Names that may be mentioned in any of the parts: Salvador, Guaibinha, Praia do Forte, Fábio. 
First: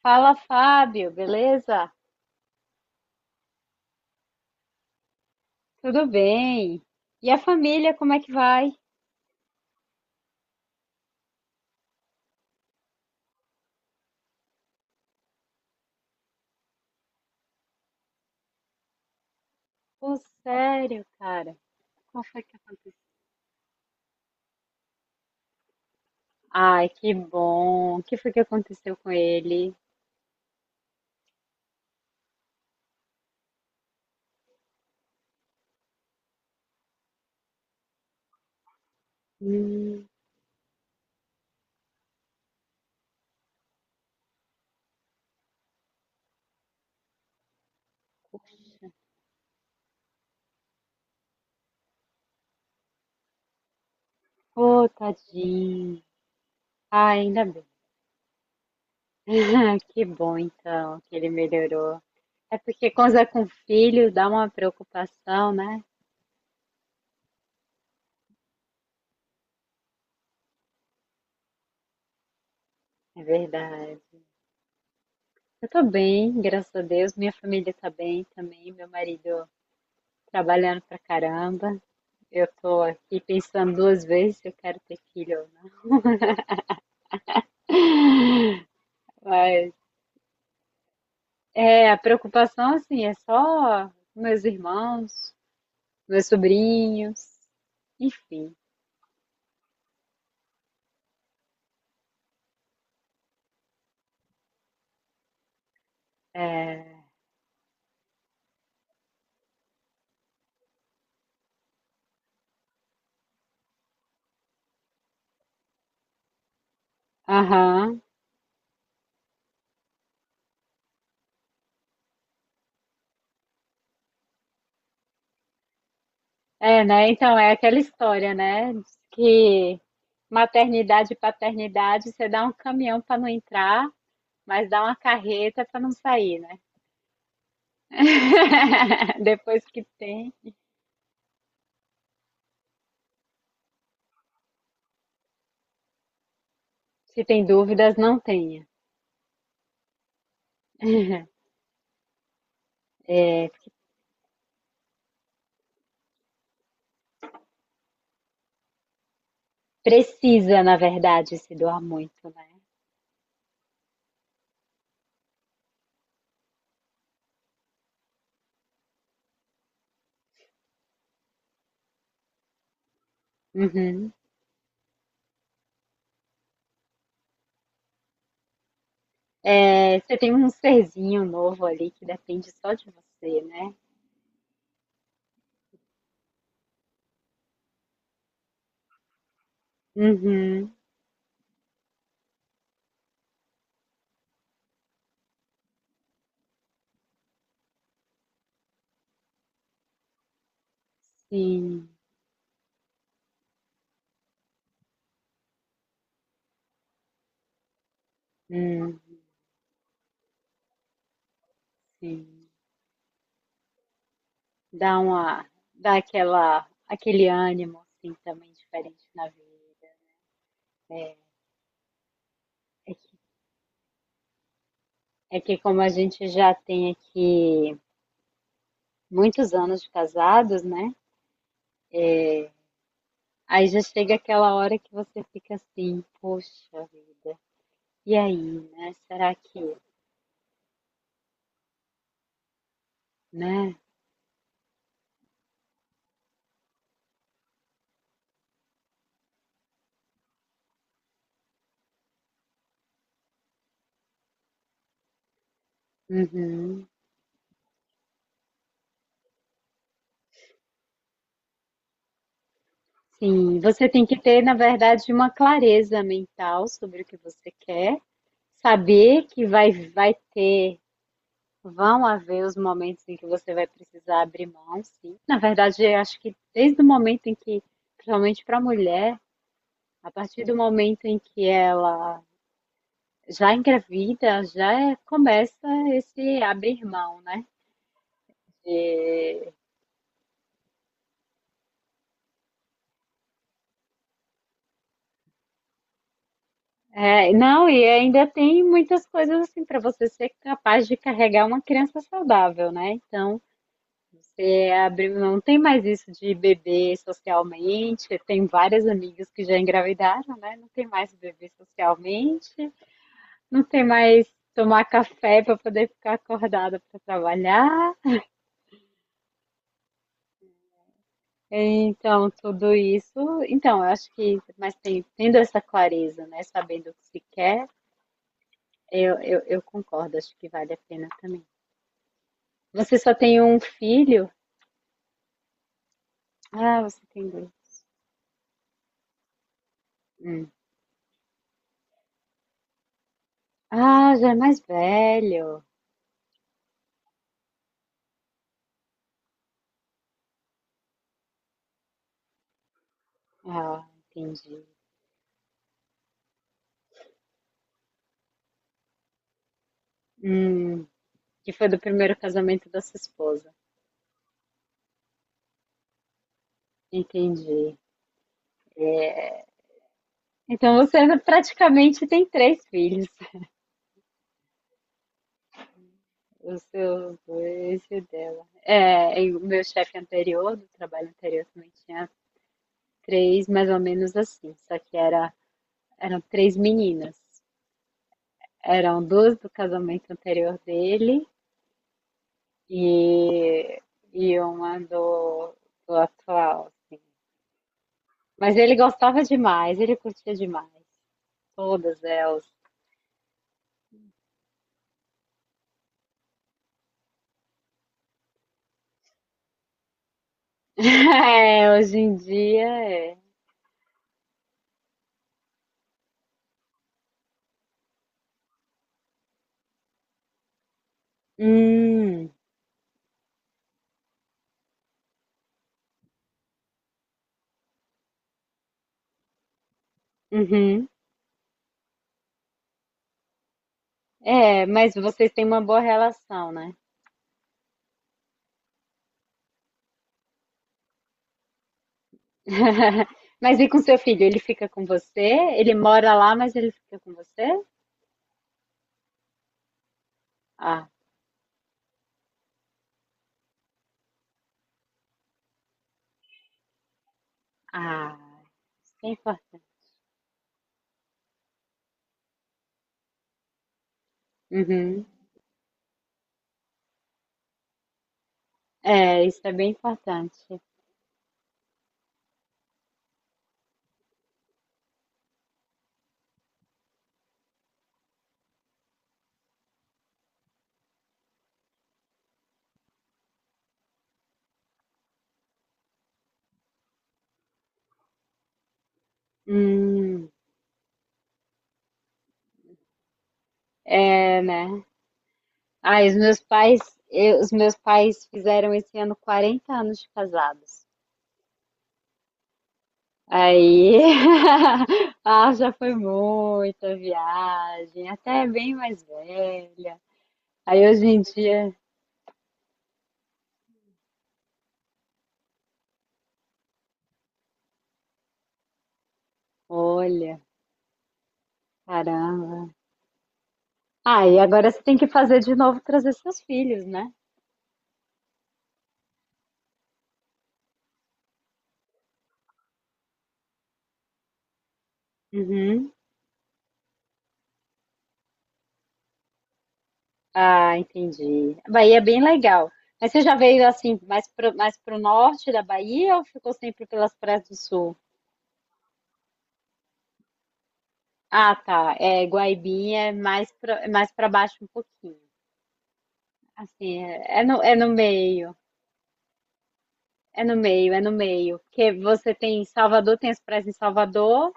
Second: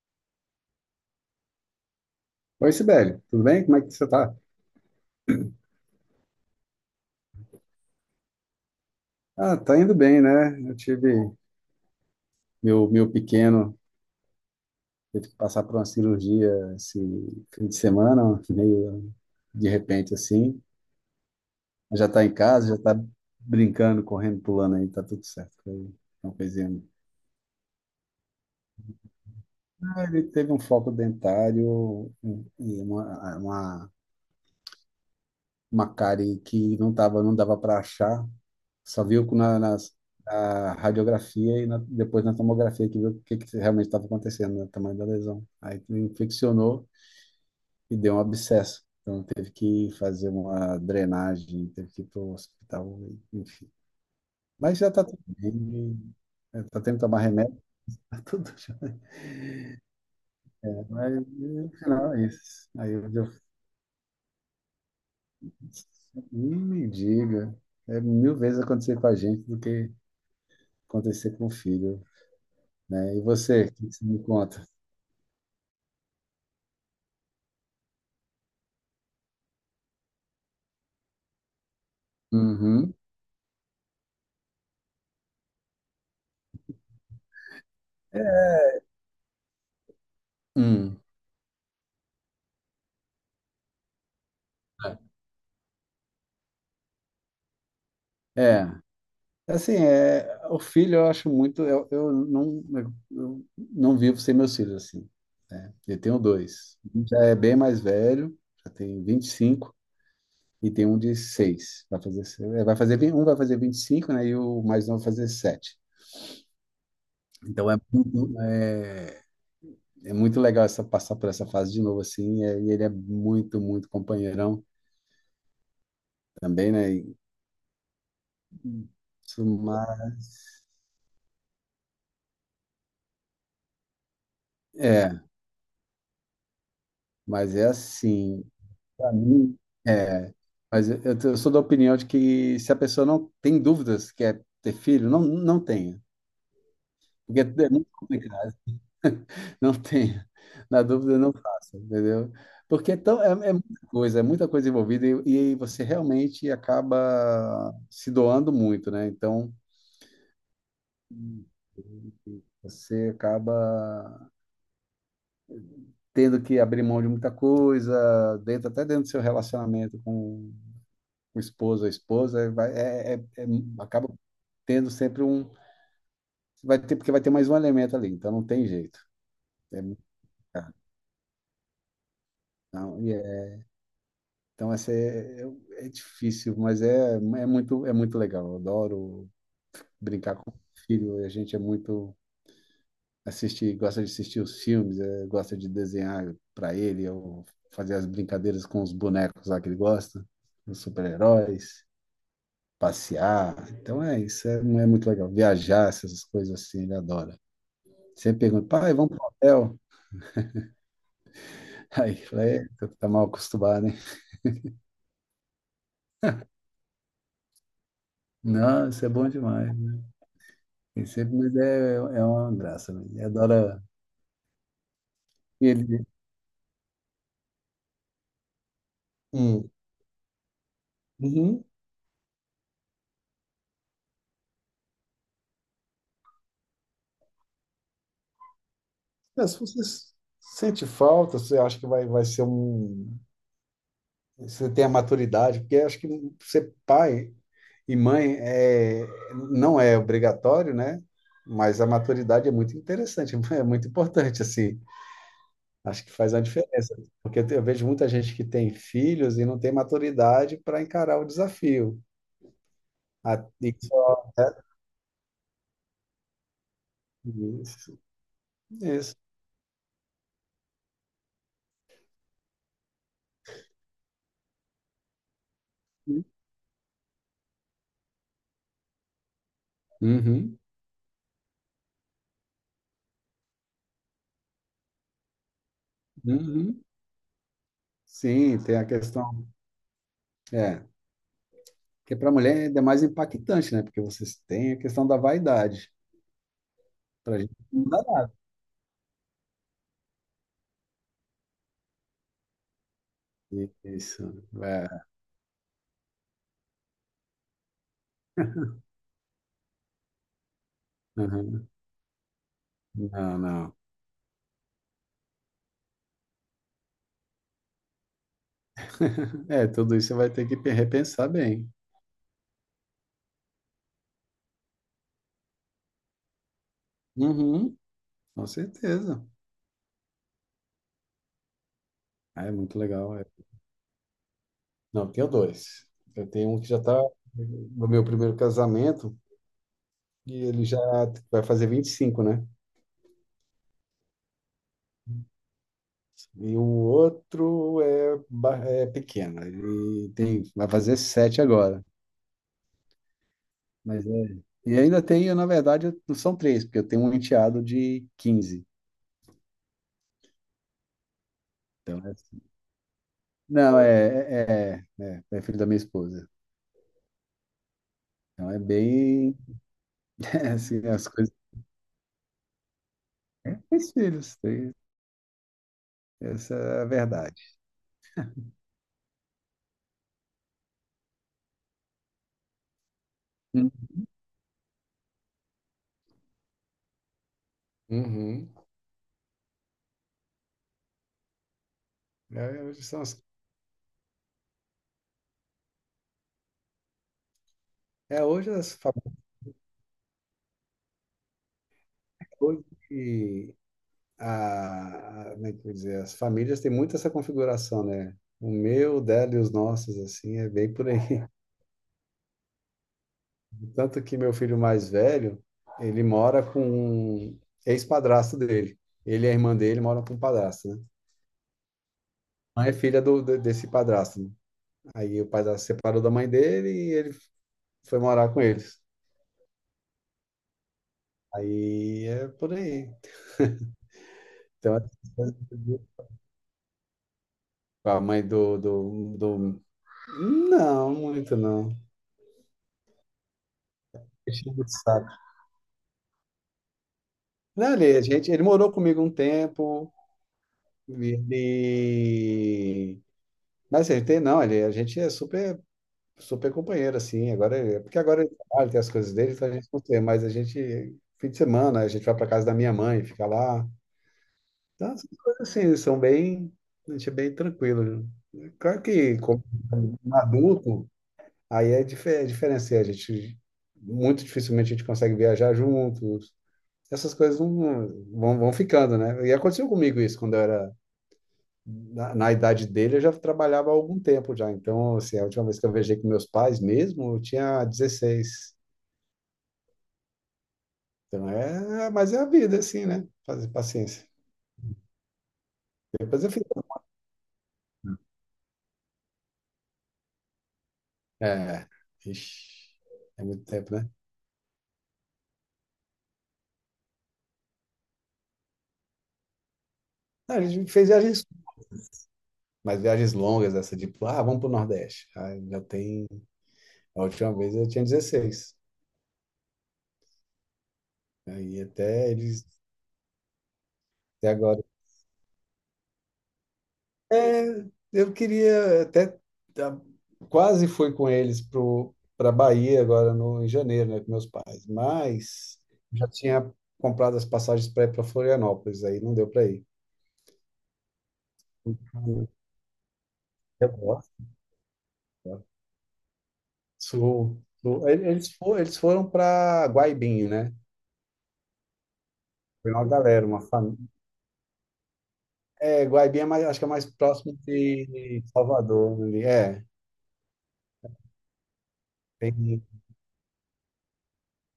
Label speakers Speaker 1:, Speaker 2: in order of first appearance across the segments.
Speaker 1: Fala, Fábio, beleza?
Speaker 2: Oi, Sibeli, tudo bem? Como é que você tá?
Speaker 1: Tudo bem? E a família, como é que vai?
Speaker 2: Ah, tá indo bem, né? Eu tive meu pequeno, teve que passar por uma cirurgia esse fim de semana, meio de repente
Speaker 1: Pô,
Speaker 2: assim.
Speaker 1: sério, cara.
Speaker 2: Já
Speaker 1: Qual
Speaker 2: tá em
Speaker 1: foi que
Speaker 2: casa, já
Speaker 1: aconteceu?
Speaker 2: tá brincando, correndo, pulando aí, tá tudo certo. Foi uma coisinha.
Speaker 1: Ai, que bom. O que foi que aconteceu com ele?
Speaker 2: Ah, ele teve um foco dentário e uma cárie que não tava, não dava para achar. Só viu
Speaker 1: Hum,
Speaker 2: na radiografia e depois na tomografia que viu que realmente estava acontecendo, né, o tamanho da lesão. Aí infeccionou e deu um abscesso. Então teve que fazer uma drenagem, teve que ir para o hospital, enfim. Mas já
Speaker 1: pô,
Speaker 2: está tudo
Speaker 1: tadinho.
Speaker 2: bem. Está tendo que
Speaker 1: Ai,
Speaker 2: tomar
Speaker 1: ainda
Speaker 2: remédio,
Speaker 1: bem.
Speaker 2: tá tudo já.
Speaker 1: Que bom, então,
Speaker 2: Mas
Speaker 1: que ele
Speaker 2: no
Speaker 1: melhorou.
Speaker 2: final é isso.
Speaker 1: É porque
Speaker 2: Aí eu,
Speaker 1: quando é
Speaker 2: eu
Speaker 1: com filho dá uma preocupação, né?
Speaker 2: nem me diga. É mil vezes acontecer com a gente do que acontecer com o filho, né? E
Speaker 1: É
Speaker 2: você, o que
Speaker 1: verdade.
Speaker 2: você me conta?
Speaker 1: Eu tô bem, graças a Deus. Minha família tá bem também. Meu marido trabalhando pra caramba. Eu tô
Speaker 2: Uhum.
Speaker 1: aqui pensando duas vezes se eu quero ter filho ou não. Mas
Speaker 2: Hum.
Speaker 1: é, a preocupação assim é só meus
Speaker 2: Né?
Speaker 1: irmãos, meus sobrinhos, enfim.
Speaker 2: É, assim, o filho eu acho muito, eu não vivo sem meus filhos, assim, né? Eu tenho dois,
Speaker 1: É,
Speaker 2: um já é bem mais velho, já tem 25, e tem um de seis. Vai fazer, um vai fazer 25, né, e o mais novo vai fazer sete. Então
Speaker 1: aham.
Speaker 2: é muito legal essa, passar por essa fase de novo, assim, e ele é muito, muito companheirão também,
Speaker 1: É,
Speaker 2: né,
Speaker 1: né?
Speaker 2: e
Speaker 1: Então é aquela história, né? Diz
Speaker 2: isso,
Speaker 1: que
Speaker 2: mas
Speaker 1: maternidade e paternidade, você dá um caminhão para não entrar, mas dá uma
Speaker 2: é,
Speaker 1: carreta para não sair, né?
Speaker 2: mas é assim. Pra mim,
Speaker 1: Depois que tem,
Speaker 2: é, mas eu sou da opinião de que se a pessoa não tem dúvidas que é ter filho, não, não tenha.
Speaker 1: se
Speaker 2: Porque
Speaker 1: tem
Speaker 2: é muito
Speaker 1: dúvidas, não
Speaker 2: complicado.
Speaker 1: tenha.
Speaker 2: Não tenha. Na dúvida, não faça, entendeu? Porque é muita coisa, é muita coisa envolvida, e você realmente acaba se doando muito, né? Então,
Speaker 1: Precisa, na verdade, se doar muito, né?
Speaker 2: você acaba tendo que abrir mão de muita coisa, dentro, até dentro do seu relacionamento com o esposo, a esposa, vai, é, é, é- acaba
Speaker 1: Uhum.
Speaker 2: tendo sempre um. Vai ter, porque vai ter mais um elemento ali, então não tem jeito. É
Speaker 1: É,
Speaker 2: muito
Speaker 1: você tem um
Speaker 2: caro.
Speaker 1: serzinho novo ali que depende só de
Speaker 2: Então,
Speaker 1: você, né?
Speaker 2: então essa é difícil, mas é muito legal. Eu adoro brincar com o
Speaker 1: Uhum.
Speaker 2: filho. A gente é muito assistir, gosta de assistir os filmes, gosta de desenhar para ele, eu fazer as brincadeiras com os bonecos lá que ele gosta, os super-heróis,
Speaker 1: Sim.
Speaker 2: passear. Então é isso, é muito legal. Viajar, essas coisas assim, ele adora. Sempre pergunta: pai,
Speaker 1: Hum,
Speaker 2: vamos pro hotel? Aí
Speaker 1: sim.
Speaker 2: falei: "É, tu tá mal acostumado, hein?"
Speaker 1: Dá uma, dá aquela, aquele ânimo, assim, também
Speaker 2: Não, isso
Speaker 1: diferente
Speaker 2: é
Speaker 1: na
Speaker 2: bom
Speaker 1: vida.
Speaker 2: demais. E sempre, mas é uma
Speaker 1: É
Speaker 2: graça, né?
Speaker 1: que,
Speaker 2: Ele adora.
Speaker 1: é que
Speaker 2: E
Speaker 1: como a
Speaker 2: ele.
Speaker 1: gente já tem aqui muitos
Speaker 2: Hum.
Speaker 1: anos de casados, né?
Speaker 2: Uhum.
Speaker 1: Aí já chega aquela hora que você fica assim, poxa vida, e aí, né? Será
Speaker 2: É, se
Speaker 1: que,
Speaker 2: você sente falta, você acha que vai ser um.
Speaker 1: né?
Speaker 2: Você tem a maturidade, porque acho que ser pai e mãe não é obrigatório, né? Mas a maturidade é muito interessante, é muito importante, assim. Acho que faz a
Speaker 1: Uhum.
Speaker 2: diferença. Porque eu vejo muita gente que tem filhos e não tem maturidade para encarar o desafio.
Speaker 1: Sim,
Speaker 2: E
Speaker 1: você tem que ter, na
Speaker 2: é,
Speaker 1: verdade, uma clareza mental sobre o que você quer,
Speaker 2: isso, isso.
Speaker 1: saber que vai, vai ter, vão haver os momentos em que você vai precisar abrir mão, sim. Na verdade, eu acho que desde o momento em que, principalmente para a mulher, a partir do
Speaker 2: Uhum,
Speaker 1: momento em que ela já engravida, começa esse
Speaker 2: uhum.
Speaker 1: abrir mão, né?
Speaker 2: Sim, tem a questão.
Speaker 1: E-
Speaker 2: É, porque para a mulher é ainda mais impactante, né? Porque vocês têm a questão da vaidade.
Speaker 1: é,
Speaker 2: Para a gente
Speaker 1: não, e
Speaker 2: não dá
Speaker 1: ainda
Speaker 2: nada.
Speaker 1: tem muitas coisas assim para você ser capaz de carregar uma criança saudável, né? Então,
Speaker 2: Isso,
Speaker 1: é,
Speaker 2: é.
Speaker 1: abriu, não tem mais isso de beber socialmente. Tem várias amigas que já engravidaram, né? Não tem mais beber
Speaker 2: Uhum.
Speaker 1: socialmente.
Speaker 2: Não,
Speaker 1: Não
Speaker 2: não.
Speaker 1: tem mais tomar café para poder ficar acordada para trabalhar.
Speaker 2: É, tudo isso você vai ter que repensar bem.
Speaker 1: Então, tudo isso. Então, eu acho que, tendo essa clareza, né? Sabendo o que se quer,
Speaker 2: Uhum, com
Speaker 1: eu,
Speaker 2: certeza.
Speaker 1: eu, eu concordo, acho que vale a pena também.
Speaker 2: Ah, é muito
Speaker 1: Você só
Speaker 2: legal. É.
Speaker 1: tem um filho?
Speaker 2: Não, eu tenho dois. Eu tenho um que já
Speaker 1: Ah,
Speaker 2: está
Speaker 1: você tem dois.
Speaker 2: no meu primeiro casamento e ele já vai fazer 25, né?
Speaker 1: Ah, já é mais velho.
Speaker 2: E o outro é pequeno. Ele tem, vai fazer sete agora.
Speaker 1: Ah,
Speaker 2: Mas é.
Speaker 1: entendi.
Speaker 2: E ainda tenho, na verdade, não são três, porque eu tenho um enteado de 15.
Speaker 1: Hum, que foi do
Speaker 2: Então, é
Speaker 1: primeiro
Speaker 2: assim.
Speaker 1: casamento da sua esposa.
Speaker 2: Não, é filho da minha esposa.
Speaker 1: Entendi.
Speaker 2: Então é bem é
Speaker 1: Então
Speaker 2: assim,
Speaker 1: você
Speaker 2: as coisas.
Speaker 1: praticamente tem três filhos,
Speaker 2: Três filhos, três. Essa
Speaker 1: os
Speaker 2: é a
Speaker 1: seus
Speaker 2: verdade.
Speaker 1: dois e o dela. É, e o meu chefe anterior, do trabalho anterior, também tinha três, mais
Speaker 2: Hum.
Speaker 1: ou menos assim, só que era, eram três meninas.
Speaker 2: Uhum.
Speaker 1: Eram duas do casamento anterior dele
Speaker 2: É, hoje
Speaker 1: e,
Speaker 2: são as,
Speaker 1: e uma do, do atual, assim.
Speaker 2: é, hoje
Speaker 1: Mas ele
Speaker 2: as
Speaker 1: gostava demais, ele curtia demais. Todas elas,
Speaker 2: famílias. Como é que eu vou dizer, as famílias têm muito essa configuração, né? O meu, o dela e os nossos, assim, é bem por aí.
Speaker 1: é, hoje em dia é.
Speaker 2: Tanto que meu filho mais velho, ele mora com um ex-padrasto dele. Ele e a irmã dele moram com um padrasto, né?
Speaker 1: Hum,
Speaker 2: Mãe é filha do, desse padrasto, né? Aí o padrasto separou da mãe dele e ele foi morar com eles.
Speaker 1: uhum.
Speaker 2: Aí é por aí.
Speaker 1: É,
Speaker 2: Então, é
Speaker 1: mas
Speaker 2: essas
Speaker 1: vocês
Speaker 2: coisas
Speaker 1: têm
Speaker 2: que eu
Speaker 1: uma boa
Speaker 2: digo.
Speaker 1: relação, né?
Speaker 2: Com a mãe do. Não, muito não.
Speaker 1: Mas e com seu filho? Ele
Speaker 2: Enchendo
Speaker 1: fica
Speaker 2: o
Speaker 1: com
Speaker 2: saco.
Speaker 1: você? Ele mora lá, mas ele fica com você?
Speaker 2: Não, ele, a gente, ele morou comigo um tempo,
Speaker 1: Ah,
Speaker 2: ele... Mas ele tem, não, ele, a gente é super, super companheiro, assim, agora, porque
Speaker 1: ah,
Speaker 2: agora ele trabalha, tem as
Speaker 1: isso é
Speaker 2: coisas dele, então a
Speaker 1: importante.
Speaker 2: gente não tem, mas a gente, fim de semana, a gente vai para casa da minha mãe, fica lá, então
Speaker 1: Uhum.
Speaker 2: essas coisas assim são bem, a gente é bem tranquilo. Claro que,
Speaker 1: É, isso
Speaker 2: como
Speaker 1: é bem
Speaker 2: um
Speaker 1: importante.
Speaker 2: adulto, aí é diferente, assim, a gente, muito dificilmente a gente consegue viajar juntos, essas coisas não, vão ficando, né? E aconteceu comigo isso quando eu era na idade dele, eu já trabalhava há algum tempo já. Então, assim, a última vez que eu viajei com meus pais mesmo, eu tinha 16.
Speaker 1: Hum.
Speaker 2: Então, mas é a vida, assim, né? Fazer paciência.
Speaker 1: Ah, e os
Speaker 2: Depois eu
Speaker 1: meus
Speaker 2: fiz.
Speaker 1: pais, os meus pais fizeram esse ano 40 anos de casados.
Speaker 2: É, ixi, é muito tempo, né?
Speaker 1: Aí, ah, já foi muita viagem, até bem mais velha.
Speaker 2: Não, a gente
Speaker 1: Aí
Speaker 2: fez
Speaker 1: hoje em
Speaker 2: viagens,
Speaker 1: dia,
Speaker 2: mas viagens longas, essa, tipo, ah, vamos pro Nordeste. Aí já tem. A última vez eu tinha 16.
Speaker 1: olha,
Speaker 2: Aí até eles.
Speaker 1: caramba. Ah,
Speaker 2: Até
Speaker 1: e
Speaker 2: agora.
Speaker 1: agora você tem que fazer de novo trazer seus filhos, né?
Speaker 2: É, eu queria até tá, quase fui com eles pro para Bahia agora no em janeiro, né, com meus pais, mas
Speaker 1: Uhum.
Speaker 2: já tinha comprado as passagens para ir para Florianópolis, aí não deu para ir.
Speaker 1: Ah, entendi. A Bahia é bem legal. Mas você já veio
Speaker 2: Eu
Speaker 1: assim,
Speaker 2: gosto,
Speaker 1: mais pro
Speaker 2: cara.
Speaker 1: norte da Bahia ou ficou sempre pelas praias
Speaker 2: Sul,
Speaker 1: do
Speaker 2: sul.
Speaker 1: sul?
Speaker 2: Eles foram para Guaibinho, né?
Speaker 1: Ah, tá. É,
Speaker 2: Foi uma
Speaker 1: Guaibinha é
Speaker 2: galera, uma
Speaker 1: mais
Speaker 2: família.
Speaker 1: pra, é mais para baixo um pouquinho.
Speaker 2: É, Guaibinho é mais, acho que é mais
Speaker 1: Assim,
Speaker 2: próximo
Speaker 1: é é no
Speaker 2: de
Speaker 1: meio.
Speaker 2: Salvador ali. É,
Speaker 1: É no meio, é no meio. Porque você
Speaker 2: tem
Speaker 1: tem Salvador, tem as praias em Salvador,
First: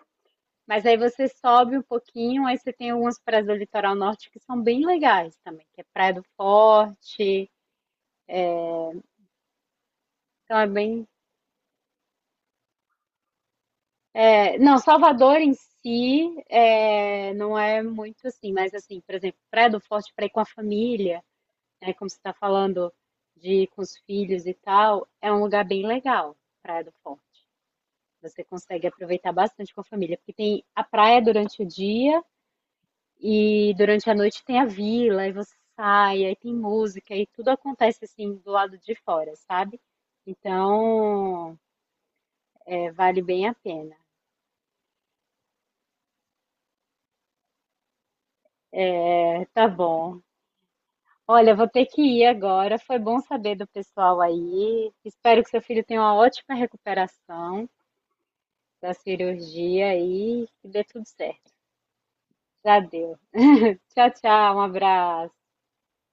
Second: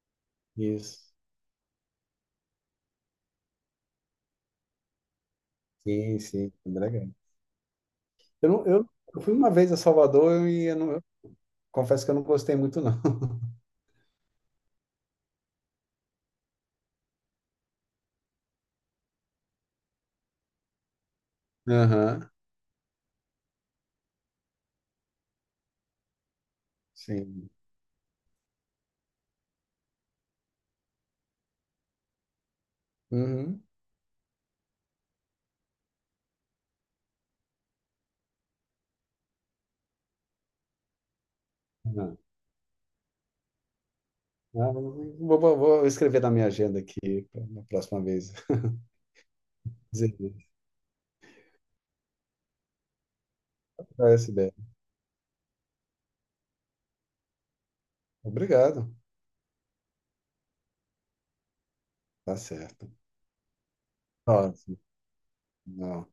Speaker 1: mas aí
Speaker 2: isso.
Speaker 1: você sobe um pouquinho, aí você tem algumas praias do litoral norte que são bem legais também, que é Praia
Speaker 2: Sim,
Speaker 1: do
Speaker 2: sim, foi legal.
Speaker 1: Forte.
Speaker 2: Eu, não- eu fui uma vez a Salvador
Speaker 1: Então é
Speaker 2: e eu não.
Speaker 1: bem.
Speaker 2: Confesso que eu não gostei muito, não.
Speaker 1: É, não, Salvador em si é, não é muito assim, mas assim, por exemplo, Praia do Forte para ir com a família, né, como você
Speaker 2: Aham,
Speaker 1: está falando de ir com os filhos e tal, é um lugar bem legal, Praia do Forte.
Speaker 2: sim.
Speaker 1: Você consegue aproveitar bastante com a família, porque tem a praia durante o dia.
Speaker 2: Uhum.
Speaker 1: E durante a noite tem a vila, aí você sai, aí tem música, e tudo acontece assim do lado de fora, sabe? Então,
Speaker 2: Aham.
Speaker 1: é, vale bem a pena.
Speaker 2: Ah, vou escrever na minha agenda aqui na próxima vez.
Speaker 1: É, tá
Speaker 2: Dizer
Speaker 1: bom.
Speaker 2: isso,
Speaker 1: Olha, vou ter que ir agora. Foi bom saber do
Speaker 2: pra
Speaker 1: pessoal
Speaker 2: essa ideia.
Speaker 1: aí. Espero que seu filho tenha uma ótima recuperação da
Speaker 2: Obrigado.
Speaker 1: cirurgia e que dê tudo certo.
Speaker 2: Tá
Speaker 1: Já
Speaker 2: certo.
Speaker 1: deu. Tchau, tchau. Um
Speaker 2: Ótimo.
Speaker 1: abraço.
Speaker 2: Não.